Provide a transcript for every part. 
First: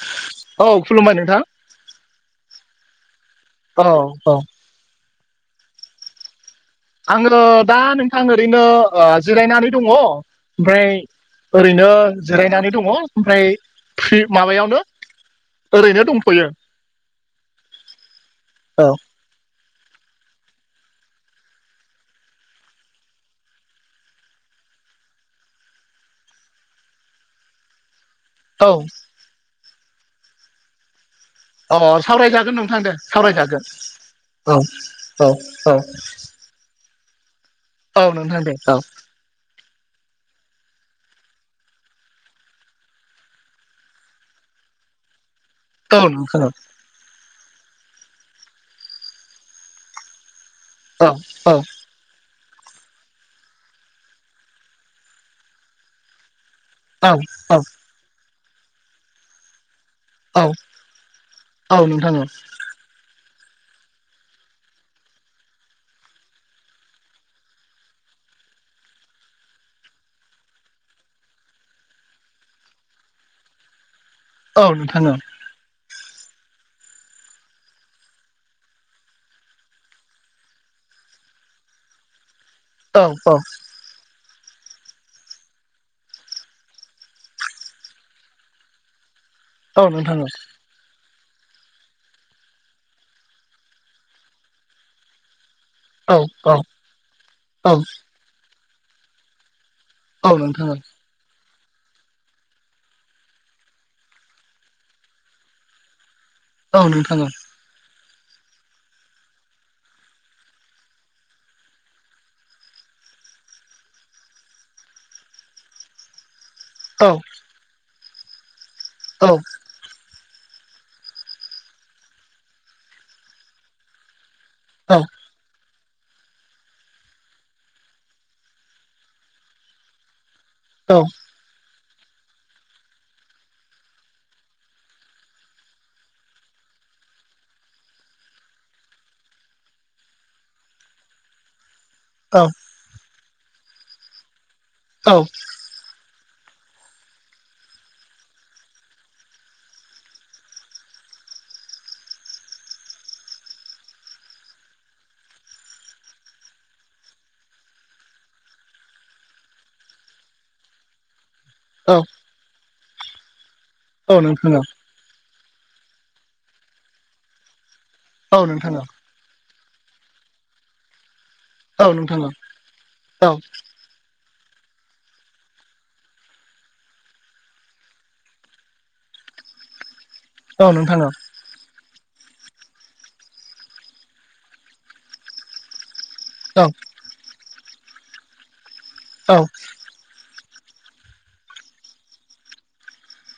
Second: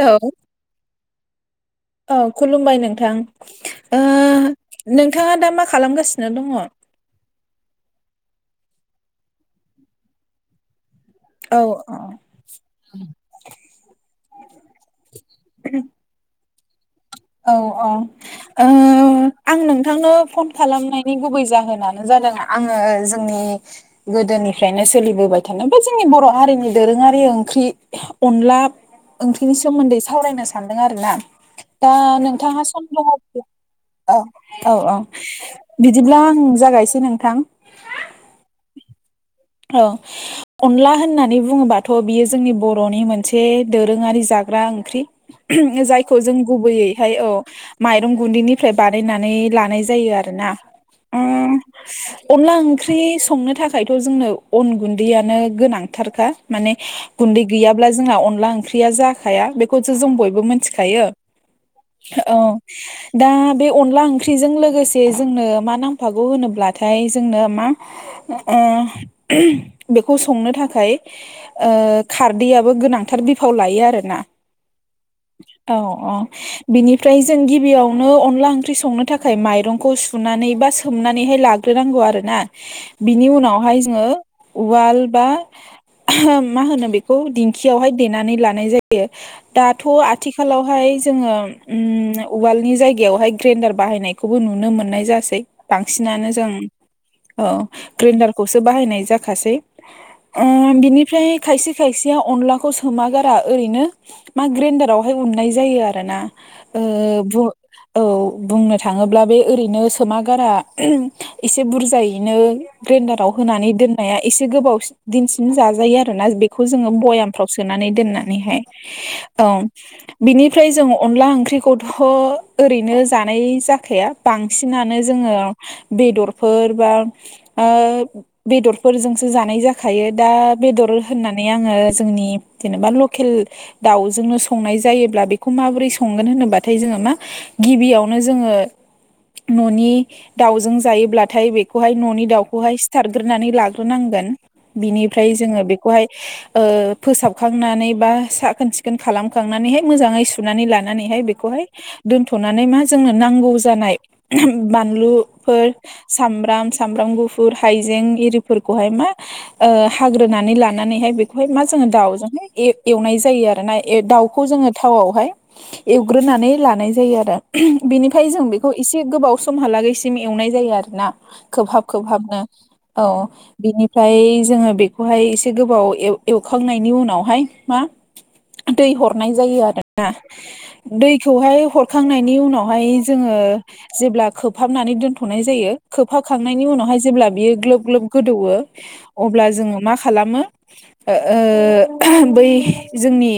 औ औ खुलुमबाय नोंथां औ खुलुमबाय नोंथां। अ ओ अ नोंथाङा दा मा खालामगासिनो दङ? आङो दा नोंथां ओरैनो जिरायनानै दङ। ओमफ्राय औ ओरैनो औ जिरायनानै दङ ओमफ्राय फ्रि माबायावनो ओरैनो दंथ'यो। औ औ औ आं नोंथांनो फन खालामनायनि गुबै जाहोनानो जादों आङो जोंनि गोदोनिफ्रायनो सोलिबोबाय थानो बा जोंनि बर' हारिनि दोरोङारि ओंख्रि। अनला औ ओंख्रिनि सोमोन्दै सावरायनो सान्दों आर ना? अ दा सावरायजागोन नोंथाङा नोंथां सम दे दं आरोखि। सावरायजागोन औ औ औ बिदिब्ला आं जागायसै नोंथां। औ नोंथां दे औ औ अनला होननानै बुङोबाथ' बियो जोंनि बर'नि मोनसे दोरोङारि जाग्रा ओंख्रि। औ जायखौ नोंथां जोङो दैयैहाय औ माइरं गुन्दैनिफ्राय बानायनानै लानाय जायो आरोना। औ [inaudible] अनला ओंख्रि संनो थाखायथ' जोंनो अन गुनदैयानो गोनांथारखा माने औ गुनदै गैयाब्ला जोंहा अनला ओंख्रिया जाखाया बेखौसो जों औ बयबो मिथिखायो औ दा बे अनला ओंख्रिजों लोगोसे जोंनो मा नांफागौ होनोब्लाथाय जोंनो मा ओ बेखौ संनो थाखाय ओ खारदैयाबबो गोनांथार बिफाव लायो आरोना औ नोंथां ओं औ औ बिनिफ्राय जों गिबियावनो अनला ओंख्रि संनो थाखाय माइरंखौ सुनानै बा सोमनानैहाय ला ग्रोनांगौ आरोना औ बिनि उनावहाय जोङो उवाल बा मा होनो बेखौ दिंखियावहाय देनानै लानाय जायो औ दाथ' नोंथां आथिखालाव बेहाय जोङो ओम उवालनि जायगायावहाय ग्रेन्डार बाहायनायखौबो नुनो मोननाय जासै औ बांसिनानो जों औ ग्रेन्डारखौसो बाहायनाय जाखासै औ नोंथां ओं बिनिफ्राय खायसे खायसेया अनलाखौ सोमागारा ओरैनो मा ग्रेन्न्दारावहाय उननाय जायो आरो ना औ नोंथां औ ओ औ बुंनो थाङोब्ला बे ओरैनो सोम गारा एसे बुरजायैनो ग्रेनडाराव होनानै दोननाया एसे गोबाव दिनसिम जाजायो आरोोना बे बेखौ जोङो औ बयामफ्राव सोनानै दोननानैहाय औ बिनिफ्राय जों अनला ओंख्रिखौथ' ओरैनो जानाय जाखाया बांसिनानो जोङो बेदरफोर बा ओ बेदरफोरजोंसो जानाय जाखायो दा बेदर होननानै आङो जोंनि जेनेबा लकेल दाउजोंनो संनाय जायो अब्ला बेखौ माबोरै संगोन होनोबाथाय जोङो मा गिबियावनो जोङो न'नि दाउजों जायोब्लाथाय बे बखौहाय न'नि दाउखौहाय सिथारग्रोनानै लाग्रोनांगोन औ बिनिफ्राय जोङो खौहाय ओ फोसाबखांनानै बा साखोन सिखोन खालामखांनानैहाय मोजाङै सुनानै लानानैहाय बेखौहाय दोनथ'नानै मा जोंनो नांगौ जानाय बानलुफोर सामब्राम सामब्राम गुफुर हाइजें आरिफोरखौहाय मा ओ हाग्रोनानै लानानैहाय बे बेहाय मा जोङो औ दाउजोंहाय एवनाय जायो आरोना औ दाउखौ नोंथां जोङो थावावहाय एवग्रोनानै लानाय जायो आरो बेनिफ्राय औ जों बेखौ नोंथां औ एसे गोबाव समहालागैसिम एवनाय जायो आरोना खोबहाब औ नोंथां औ खोबहाबनो औ बिनि ओमफ्राय जोङो बेखौहाय एसे गोबाव एल एवखांनायनि उनावहाय मा दै हरनाय जायो आरोना औ नोंथां औ दै खौहाय हरखांनायनि उनावहाय जोङो जेब्ला खोबहाबनानै दोनथ'नाय जायो खोबहाबखांनायनि औ उनावहाय जेब्ला बियो ग्लोब ग्लोब गोदौयो औ अब्ला जोङो मा खालामो ओ बै जोंनि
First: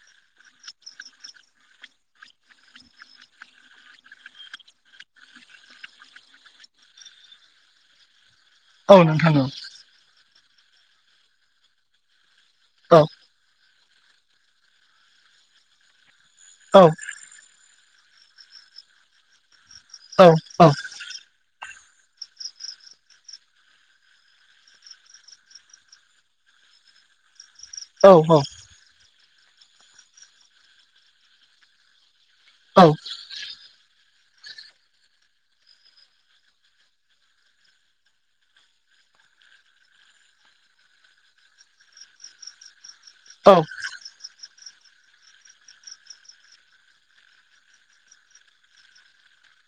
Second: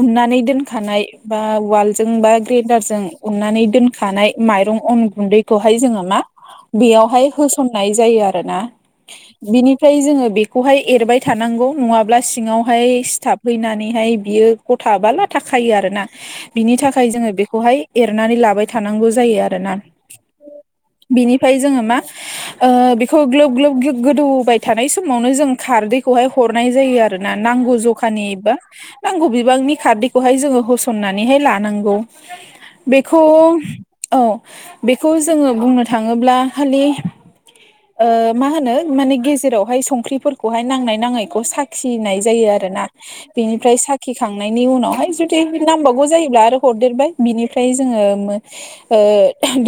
उननानै दोनखानाय बा उवालजों बा ग्रेन्दारजों अननानै दोनखानाय माइरं अन गुनदैखौहाय जोङो मा बेयावहाय होसननाय जायो आरोना औ नोंथां औ ओमफ्राय जोङो बेखौहाय एरबाय थानांगौ नङाब्ला सिङावहाय औ सिथाबहैनानैहाय बियो गथा बा लाथा खायो आरोना बिनि औ थाखाय जोङो बेखौहाय एरनानै लाबाय थानांगौ जायो आरोना औ औ बिनिफ्राय जोङो मा बेखौ ग्लोब ग्लोब गोदौबाय थानाय समावनो जों खारदैखौहाय हरनाय जायो आरोना नांगौ ज- औ खानि नोंथां एबा नांगौ बिबांनि खारदैखौहाय जोङो होसननानैहाय लानांगौ औ बेखौ औ बेखौ जोङो बुंनो थाङोब्ला खालि ओ मा होनो माने गेजेरावहाय संख्रिफोरखौहाय नांनाय नाङैखौ साखिनाय जायो आरो ना औ बिनिफ्राय साखिखांनायनि उनावहाय जुदि नांबावगौ जायोब्ला आरो हरदेरबाय बिनिफ्राय जोङो ओ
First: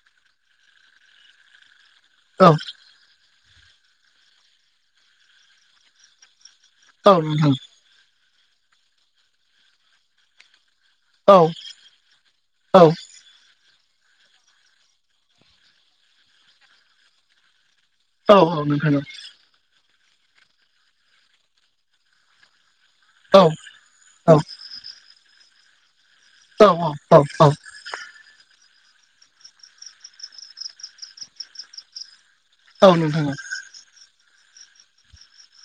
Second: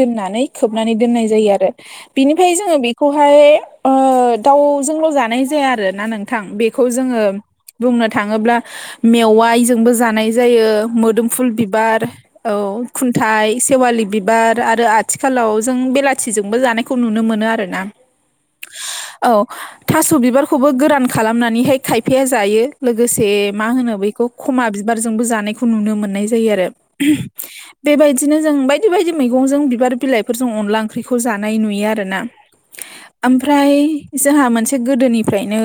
दोननानै खोबनानै दोननाय जायो आरो बिनिफ्राय जोङो बेखौहाय दाउजोंल' जानाय जाया आरो ना नों- थां बेखौ औ जोङो बुंनो थाङोब्ला मेवायजोंबो जानाय जायो गुदुम फुल बिबार औ खुन- थाइ सेवालि बिबार आरो आथिखालाव जों बेलाथिजोंबो जानायखौ नुनो मोनो आर ना। औ औ नोंथां नंगौ औ थास' बिबारखौबो गोरान खालामनानैहाय खायफाया जायो लोगोसे नोंथां औ मा होनो बेखौ खमा बिबारजोंबो जानायखौ नुनो मोननाय जायो आरो बेबायदिनो जों बायदि बायदि मैगंजों बिबार बिलाइफोरजों अनला ओंख्रिखौ जानाय नुयो आरोना। औ नोंथां नंगौ फ्राय जोंहा मोनसे गोदोनिफ्रायनो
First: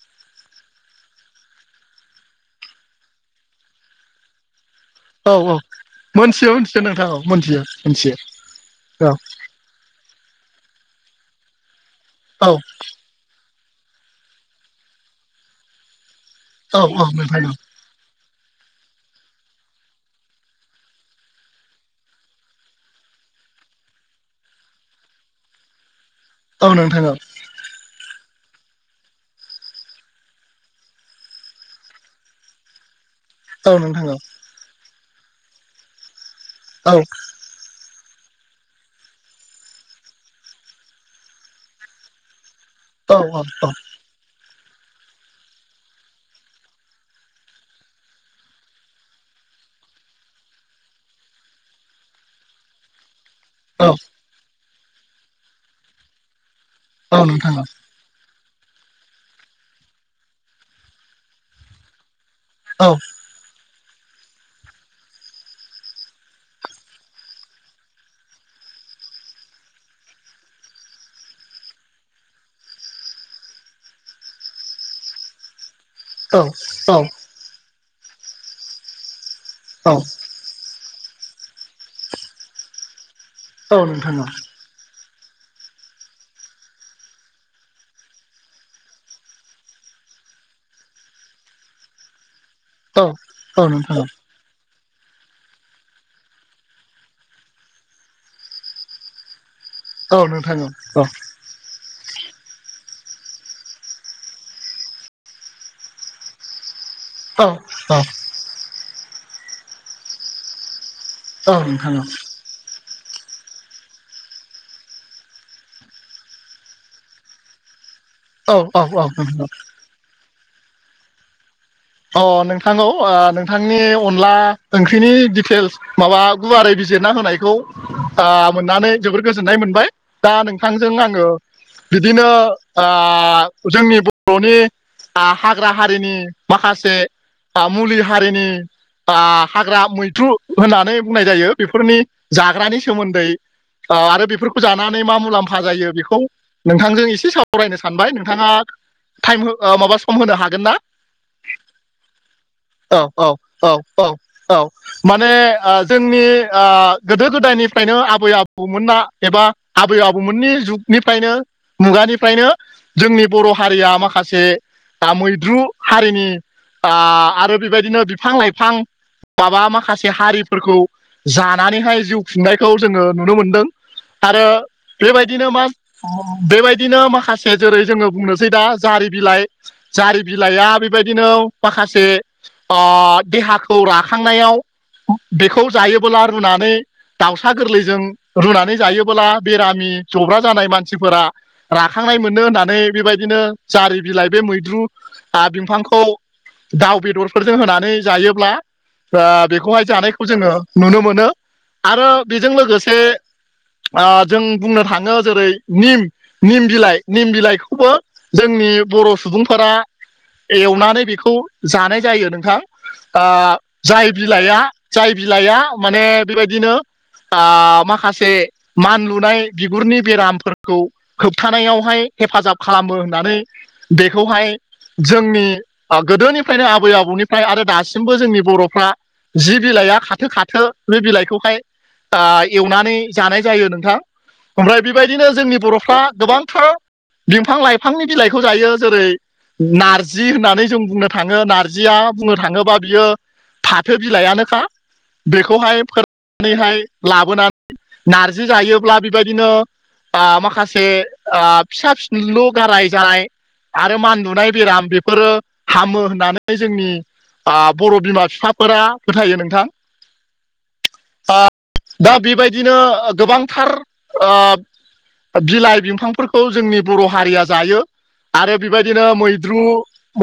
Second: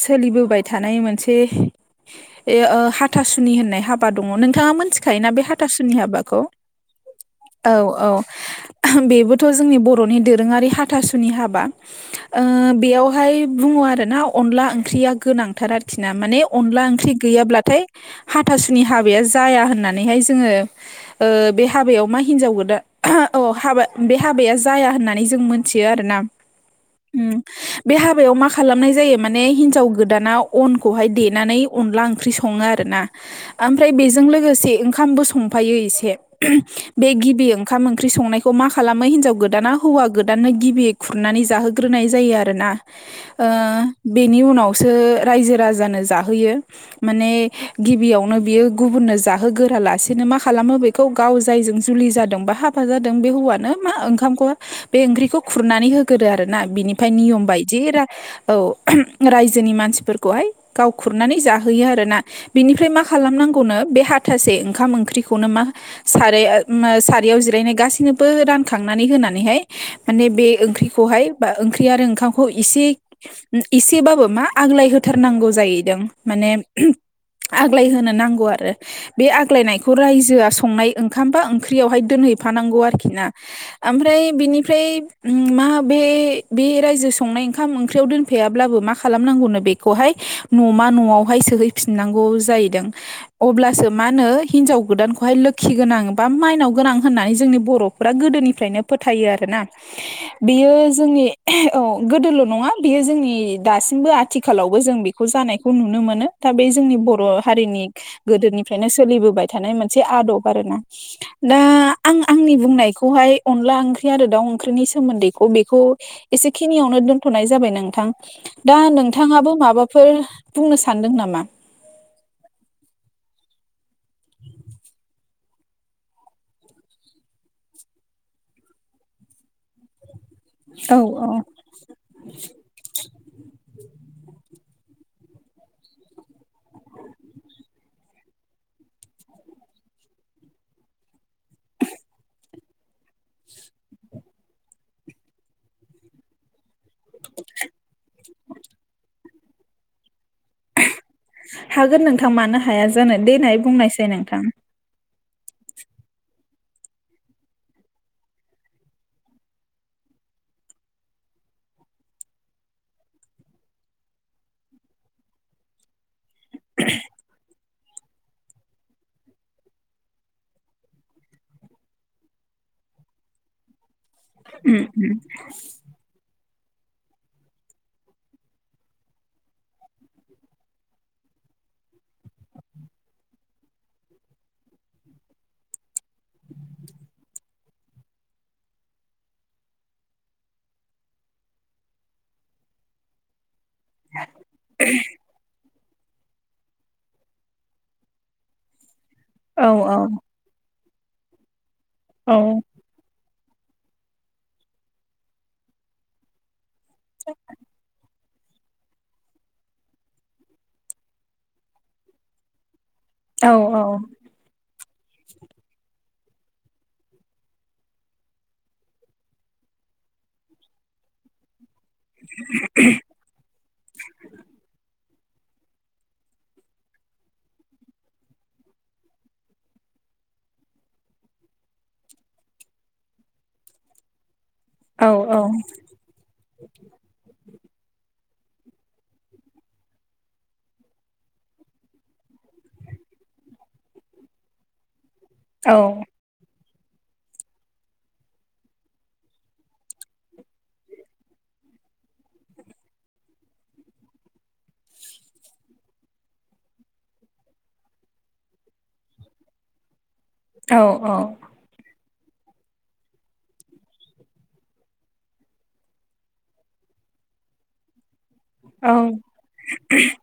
सोलिबोबाय थानाय मोनसे ए ओ हाथासुनि होननाय हाबा दङ' नोंथाङा मोनथि- खायोना बे हाथासुनि हाबाखौ मोनथियो मोनथियो नोंथां औ मोनथियो औ औ मोनथियो औ बेबो थ' जोंनि बर'नि दोरोङारि हाथासुनि हाबा औ बेयाव हाय बुङो आरोना अनला ओंख्रिया गोनांथार आरोखि ना माने औ अनला ओंख्रि नोंथां गैयाब्लाथाय हाथासुनि हाबाया जाया होननानैहाय जोङो बे हाबायाव मा हिन्जाव गोदान हाबा बे हाबाया जाया होननानै जों मोन थियो आरो ना औ नोंथां औ बे हाबायाव मा खालामनाय जायो माने हिन्जाव गोदाना अनखौहाय देनानै अनला ओंख्रि सङो आरो आरोना औ ओमफ्राय नोंथां औ बेजों लोगोसे ओंखामबो संफायो एसे औ बे गिबि ओंखाम ओंख्रि संनायखौ मा खालामो हिनजाव गोदाना हौवा गोदाननो गिबियै खुरनानै जाहोग्रोनाय जायो आरो ना औ ओ बेनि उनावसो रायजो राजानो जाहोयो माने गिबियावनो बियो गुबुननो जाहोगोरालासेनो मा खालामो बेखौ गाव जायजों जुलि जादों बा हा- बा जादों बे हौवानो मा ओंखामखौ बे ओंख्रिखौ खुरनानै होगोरो आरो ना बिनि फ्राय नियम नोंथां बायदि रा- औ रायजोनि मानसिफोरखौहाय गाव खुरनानै जाहोयो आरोना औ बिनिफ्राय मा खालामनांगौनो बे हाथासे ओंखाम ओंख्रिखौनो मा सारि सारियाव जिरायनाय गासैनोबो रानखांनानै होनानैहाय माने बे ओंख्रिखौहाय बा ओंख्रि आरो ओंखामखौ इसे एसेबाबो मा आग्लाय होथारनांगौ जाहैदों माने आग्लाय होनो नांगौ आरो बे औ आग्लायनायखौ नोंथां रायजोआ संनाय ओंखामबा ओंख्रियावहाय दोनहैफानांगौ आरोखि ना औ अमफ्राय बिनि फ्राय मा बे बे रायजो संनाय ओंखाम ओंख्रियाव दोनफायाब्लाबो मा खालामनांगौनो बे खौहाय न'मा न'आवहाय सोहैफिननांगौ जाहैदों औ अब्लासो नोंथां औ मा नो हिनजाव गोदानखौहाय लोखि गोनां बा माइनाव गोनां होननानै जोंनि बर'फोरा गोदोनिफ्रायनो फोथायो आरो ना औ नोंथां औ बेयो जोंनि औ गोदोल' नङा बियो जोंनि दासिमबो आथिखालावबो जों बेखौ जानायखौ नुनो मोनो दा बे जोंनि बर' औ हारिनि औ गोदोनिफ्रायनो सोलिबोबाय थानाय मोनसे आदब आरो ना। औ दा नोंथां आं आंनि बुंनायखौहाय अनला ओंख्रि आरो दाउ ओंख्रिनि सोमोन्दैखौ बेखौ एसेखिनियावनो दोनथ'नाय जाबाय नोंथां औ औ दा औ औ नोंथां नोंथाङाबो माबाफोर फोर बुंनो सानदों नामा? अ नोंथां औ नोंथांनि अनला ओंख्रिनि दिटेल्स माबा गुवारै बिजिरना होनायखौ मोननानै जोबोर गोजोननाय मोनबाय दा नोंथांजों औ आङो औ बिदिनो जोंनि बर'नि हाग्रा हारिनि माखासे मुलि हारिनि हाग्रा मैथ्रु होननानै बुंनाय जायो बेफोरनि जाग्रानि सोमोन्दै आरो बेफोरखौ जानानै मा मुलाम्फा जायो बेखौ नोंथांजों एसे सावरायनो सानबाय नोंथाङा टाइम माबा सम होनो हागोन ना हागोन नोंथां मानो हाया औ जानो औ दे नाय औ औ बुंनायसाय नोंथां औ माने जोंनि गोदो गोदायनिफ्रायनो आबै आबौमोना एबा आबै आबौमोननि जुगनिफ्रायनो मुगानिफ्रायनो जोंनि बर' हारिया माखासे मैद्रु हारिनि आरो बेबायदिनो बिफां लाइफां माबा माखासे हारिफोरखौ जानानैहाय जिउ खुंनायखौ जोङो नुनो मोनदों आरो उम उम बेबायदिनो मा बेबायदिनो माखासे जेरै जोङो बुंनोसै दा जारि बिलाइ जारि बिलाइआ बेबायदिनो माखासे देहाखौ राखांनायाव बेखौ जायोबोला रुनानै दाउसा गोरलैजों रुनानै जायोबोला बेरामि जब्रा जानाय मानसिफोरा राखांनाय मोनो होननानै बेबायदिनो जारि बिलाइ बे मैद्रु बि खौ दाउ बेदरफोरजों होनानै जायोब्ला औ बेखौहाय जानायखौ जोङो नुनो मोनो आरो औ बेजों लोगोसे जों बुंनो थाङो जेरै निम निम बिलाइ निम बिलाइखौबो जोंनि बर' सुबुंफोरा एवनानै बेखौ जानाय जायो नोंथां औ जाय बिलाइआ जाय बिलाइआ माने बेबायदिनो ओ माखासे मान लुनाय बिगुरनि बेरामफोरखौ होबथानायावहाय हेफाजाब खालामो होननानै बेखौहाय जोंनि गोदोनिफ्रायनो आबै आबौनिफ्राय आरो दासिमबो जोंनि बर'फ्रा जि बिलाइआ खाथो खाथो बे बिलाइखौहाय एवनानै जानाय जायो नोंथां ओमफ्राय औ बेबायदिनो जोंनि बर'फ्रा गोबां थार बिफां लाइफांनि बिलाइखौ जायो जेरै नारजि जि होननानै जों बुंनो थाङो नारजिया बुंनो थाङोब्ला बियो फाथो बिलाइानोखा बेखौहाय फोरोंनानैहाय लाबोनानै नार्जि जायोब्ला बेबायदिनो माखासे फिसा फिनलु गाराय जानाय आरो मानलुनाय बेराम बेफोरो हामो होननानै जोंनि बर' बिमा बिफाफोरा फोथायो नोंथां औ औ दा बेबायदिनो गोबांथार बिलाइ बिफांफोरखौ जोंनि बर' हारिया जायो आरो औ नंगौ औ बेबायदिनो मैद्रु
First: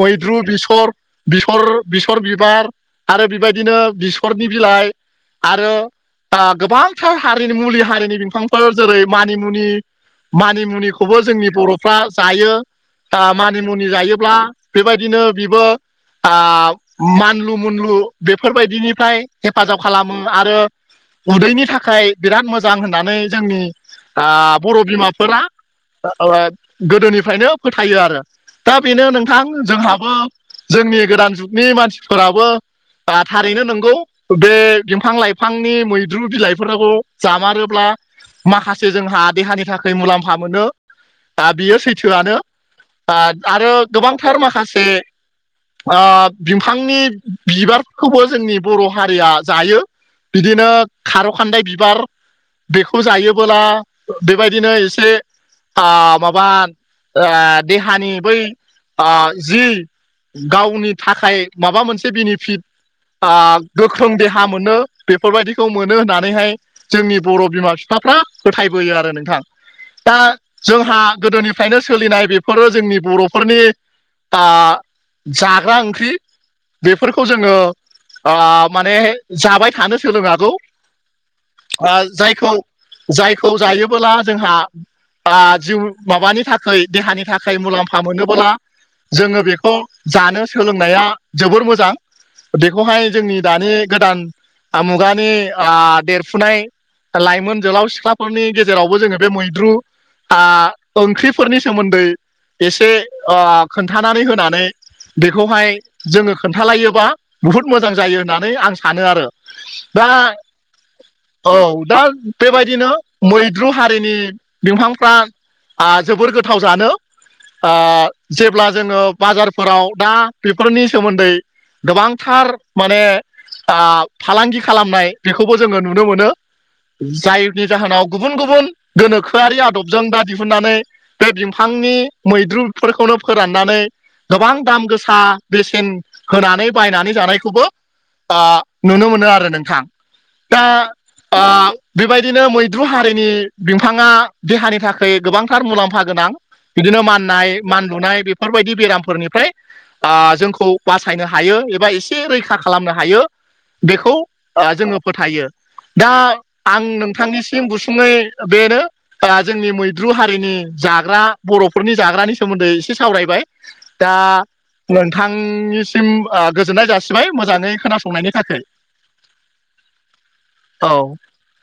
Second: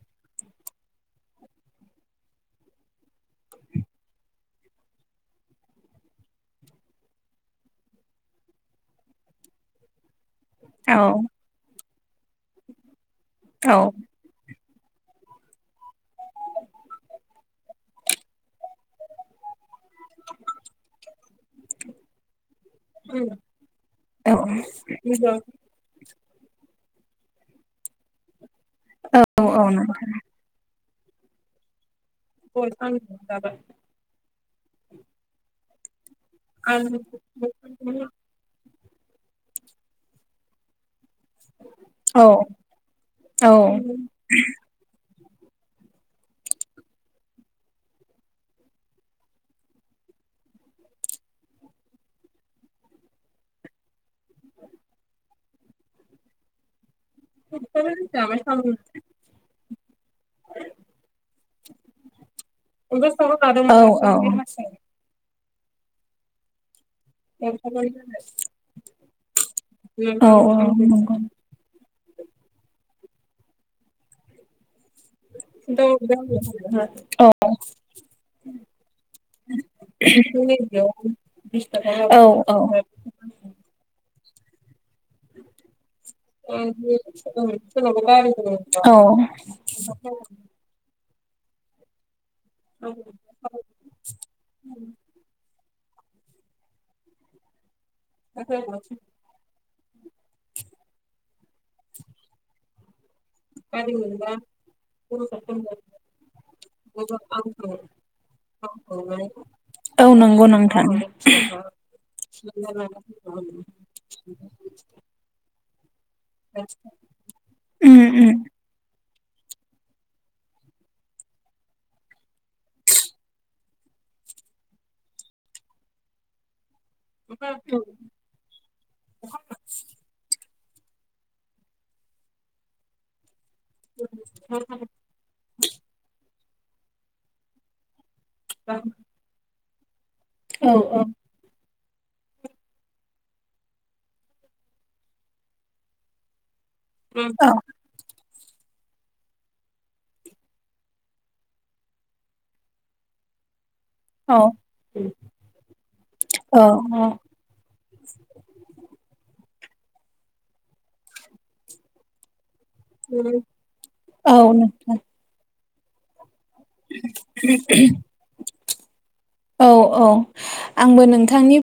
मैद्रु बिसर बिसर बिसर बिबार आरो बेबायदिनो बिसरनि बिलाइ आरो गोबांथार हारिनि मुलि हारिनि बिफांफोर जेरै मानिमुनि मानिमुनिखौबो जोंनि बर'फ्रा जायो मानिमुनि जायोब्ला बेबायदिनो बिबो मानलु मुनलु बेफोरबायदिनिफ्राय हेफाजाब खालामो आरो उदैनि थाखाय बिराद मोजां होननानै जोंनि बर' बिमाफोरा गोदोनिफ्रायनो फोथायो आरो दा बेनो नोंथां जोंहाबो जोंनि गोदान जुगनि मानसिफोराबो थारैनो नंगौ बे बिफां लाइफांनि मैद्रु बिलाइफोरखौ जामारोब्ला माखासे जोंहा देहानि थाखाय मुलाम्फा मोनो दा बियो सैथो थोआनो आरो गोबांथार माखासे बिफांनि बिबारखौबो जोंनि बर' हारिया जायो बिदिनो खार' खान्दाय बिबार बेखौ जायोबोला बेबायदिनो एसे माबा ओ देहानि बै आ जि गावनि थाखाय माबा मोनसे बेनिफिट गोख्रों देहा मोनो बेफोरबायदिखौ मोनो होननानैहाय जोंनि बर' बिमा बिफाफ्रा फोथायबोयो आरो नोंथां दा जोंहा गोदोनि बेखायनो सोलिनाय बेफोरो जोंनि बर'फोरनि बा जाग्रा ओंख्रि बेफोरखौ जोङो माने जाबाय थानो सोलों नांगौ जायखौ जायखौ जायोबोला जोंहा जिउ माबानि थाखाय देहानि थाखाय मुलाम्फा मोनोब्ला औ जोङो बेखौ जानो सोलोंनाया जोबोर मोजां बेखौहाय जोंनि दानि गोदान मुगानि देरफुनाय लाइमोन जोहोलाव सिख्ला फोरनि गेजेरावबो जोङो बे मैद्रु ओंख्रिफोरनि सोमोन्दै एसे खोन्थानानै होनानै बेखौहाय जोङो खोन्थालायोबा बुहुद मोजां जायो होननानै आं सानो आरो औ दा नंगौ नोंथां औ दा बेबायदिनो मैद्रु हारिनि बिफांफ्रा जोबोर गोथाव जानो उम उम जेब्ला जोङो बाजारफोराव दा बेफोरनि सोमोन्दै गोबांथार माने फालांगि खालामनाय बेखौबो जोङो नुनो मोनो जायनि जाहोनाव गुबुन गुबुन गोनोखोआरि आदबजों दा दिहुननानै बे बिफांनि मैद्रुफोरखौनो फोराननानै गोबां दाम गोसा सा बेसेन होनानै बायनानै जानायखौबो नुनो मोनो आरो नोंथां दा औ औ बेबायदिनो मैद्रु हारिनि बिफाङा देहानि थाखाय गोबांथार मुलाम्फा गोनां बिदिनो माननाय मान लुनाय बेफोरबायदि बेरामफोरनिफ्राय जोंखौ बासायनो हायो एबा एसे रैखा खालामनो हायो बेखौ औ जोङो फोथायो दा औ आं नोंथांनि सिम गुसुङै बेनो जोंनि मैद्रु हारिनि जाग्रा बर'फोरनि जाग्रानि सोमोन्दै एसे सावरायबाय दा औ नोंथां नोंथांनि सिम गोजोननाय जासिबाय मोजाङै खोनासंनायनि थाखाय औ औ औ आंबो नोंथांनि